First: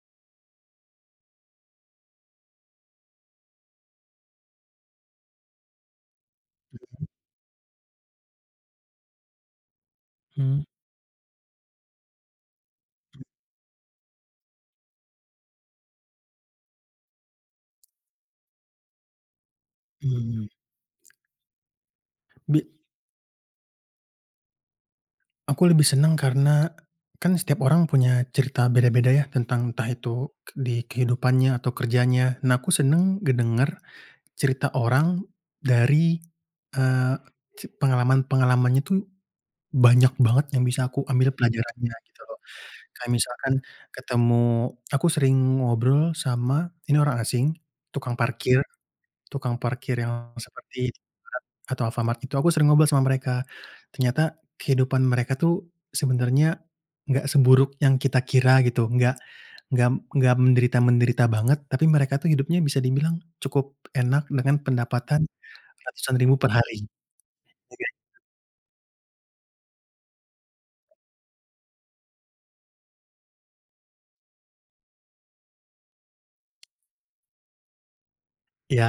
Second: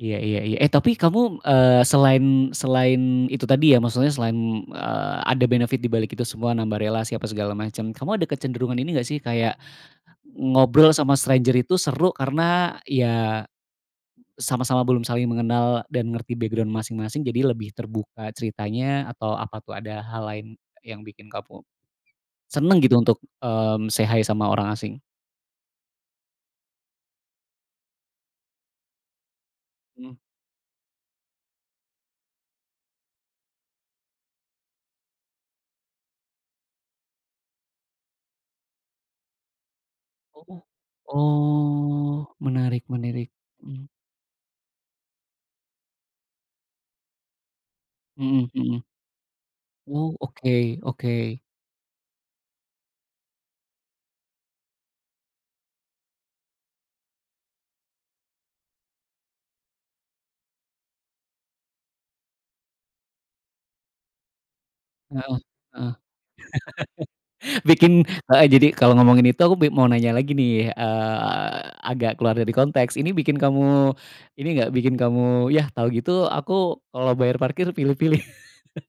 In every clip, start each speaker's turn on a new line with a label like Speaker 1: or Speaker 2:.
Speaker 1: Iya iya iya. Eh, tapi kamu, eee, selain selain itu tadi ya, maksudnya selain, eee ada benefit dibalik itu semua, nambah
Speaker 2: Mhm.
Speaker 1: relasi, apa segala macam. Kamu ada kecenderungan ini nggak sih? Kayak,
Speaker 2: Mmm.
Speaker 1: ngobrol sama stranger itu seru, karena, iya, sama-sama belum saling mengenal dan ngerti background masing-masing, jadi lebih terbuka ceritanya, atau apa tuh? Ada hal lain
Speaker 2: Mmm.
Speaker 1: yang bikin kamu
Speaker 2: Bi
Speaker 1: seneng gitu, untuk, mmm say hi sama orang asing?
Speaker 2: Aku lebih senang karena, kan setiap orang punya cerita beda-beda ya, tentang, entah
Speaker 1: Mmm.
Speaker 2: itu k di kehidupannya atau kerjanya. Nah, aku senang ngedenger cerita orang dari, eee, c pengalaman-pengalamannya tuh banyak banget
Speaker 1: Oh,
Speaker 2: yang bisa aku ambil pelajarannya, gitu
Speaker 1: oh,
Speaker 2: loh.
Speaker 1: menarik,
Speaker 2: Kayak
Speaker 1: menarik,
Speaker 2: misalkan,
Speaker 1: mmm.
Speaker 2: ketemu aku sering ngobrol sama ini orang asing, tukang
Speaker 1: Mhm
Speaker 2: parkir,
Speaker 1: mhm.
Speaker 2: tukang parkir
Speaker 1: Oh,
Speaker 2: yang
Speaker 1: oke,
Speaker 2: seperti
Speaker 1: oke.
Speaker 2: Indomaret atau Alfamart, itu aku sering ngobrol sama mereka. Ternyata, kehidupan mereka tuh sebenarnya nggak seburuk yang kita kira, gitu. Enggak nggak nggak menderita-menderita banget, tapi mereka tuh hidupnya bisa dibilang cukup enak dengan pendapatan
Speaker 1: Heeh, heeh.
Speaker 2: ratusan ribu per hari. Iya.
Speaker 1: Bikin heeh, jadi, kalo ngomongin itu aku be mau nanya lagi nih, eee, agak keluar dari konteks. Ini bikin kamu, ini nggak, bikin kamu, yah, tau gitu aku kalo bayar parkir pilih-pilih?
Speaker 2: Iya,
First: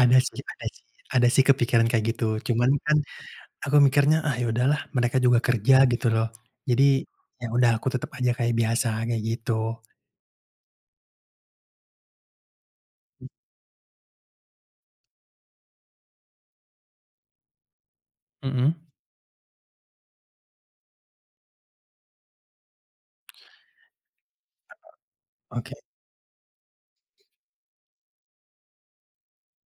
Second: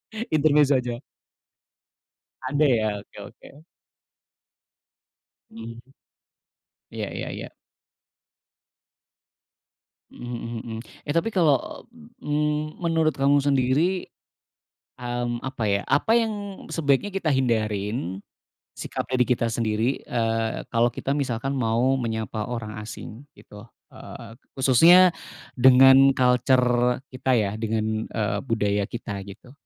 Speaker 2: ada sih, ada
Speaker 1: Intermezo
Speaker 2: sih,
Speaker 1: aja.
Speaker 2: ada sih kepikiran kayak gitu.
Speaker 1: Ada
Speaker 2: Cuman
Speaker 1: ya?
Speaker 2: kan,
Speaker 1: Oke, oke.
Speaker 2: aku mikirnya, ah, ya udah lah, mereka juga kerja,
Speaker 1: Mmm,
Speaker 2: gitu loh. Jadi,
Speaker 1: iya iya iya.
Speaker 2: ya udah, aku tetep aja kayak biasa, kayak gitu.
Speaker 1: Mhm mhm mhm. Eh, tapi kalau, mmm, menurut kamu sendiri, mmm, apa ya, apa yang sebaiknya kita hindarin,
Speaker 2: Mhm.
Speaker 1: sikap, eee, di kita sendiri, eee, kalo kita misalkan mau menyapa orang asing, gitu? Eee, khususnya
Speaker 2: ,oke.
Speaker 1: dengan culture kita ya, dengan, eee, budaya kita, gitu.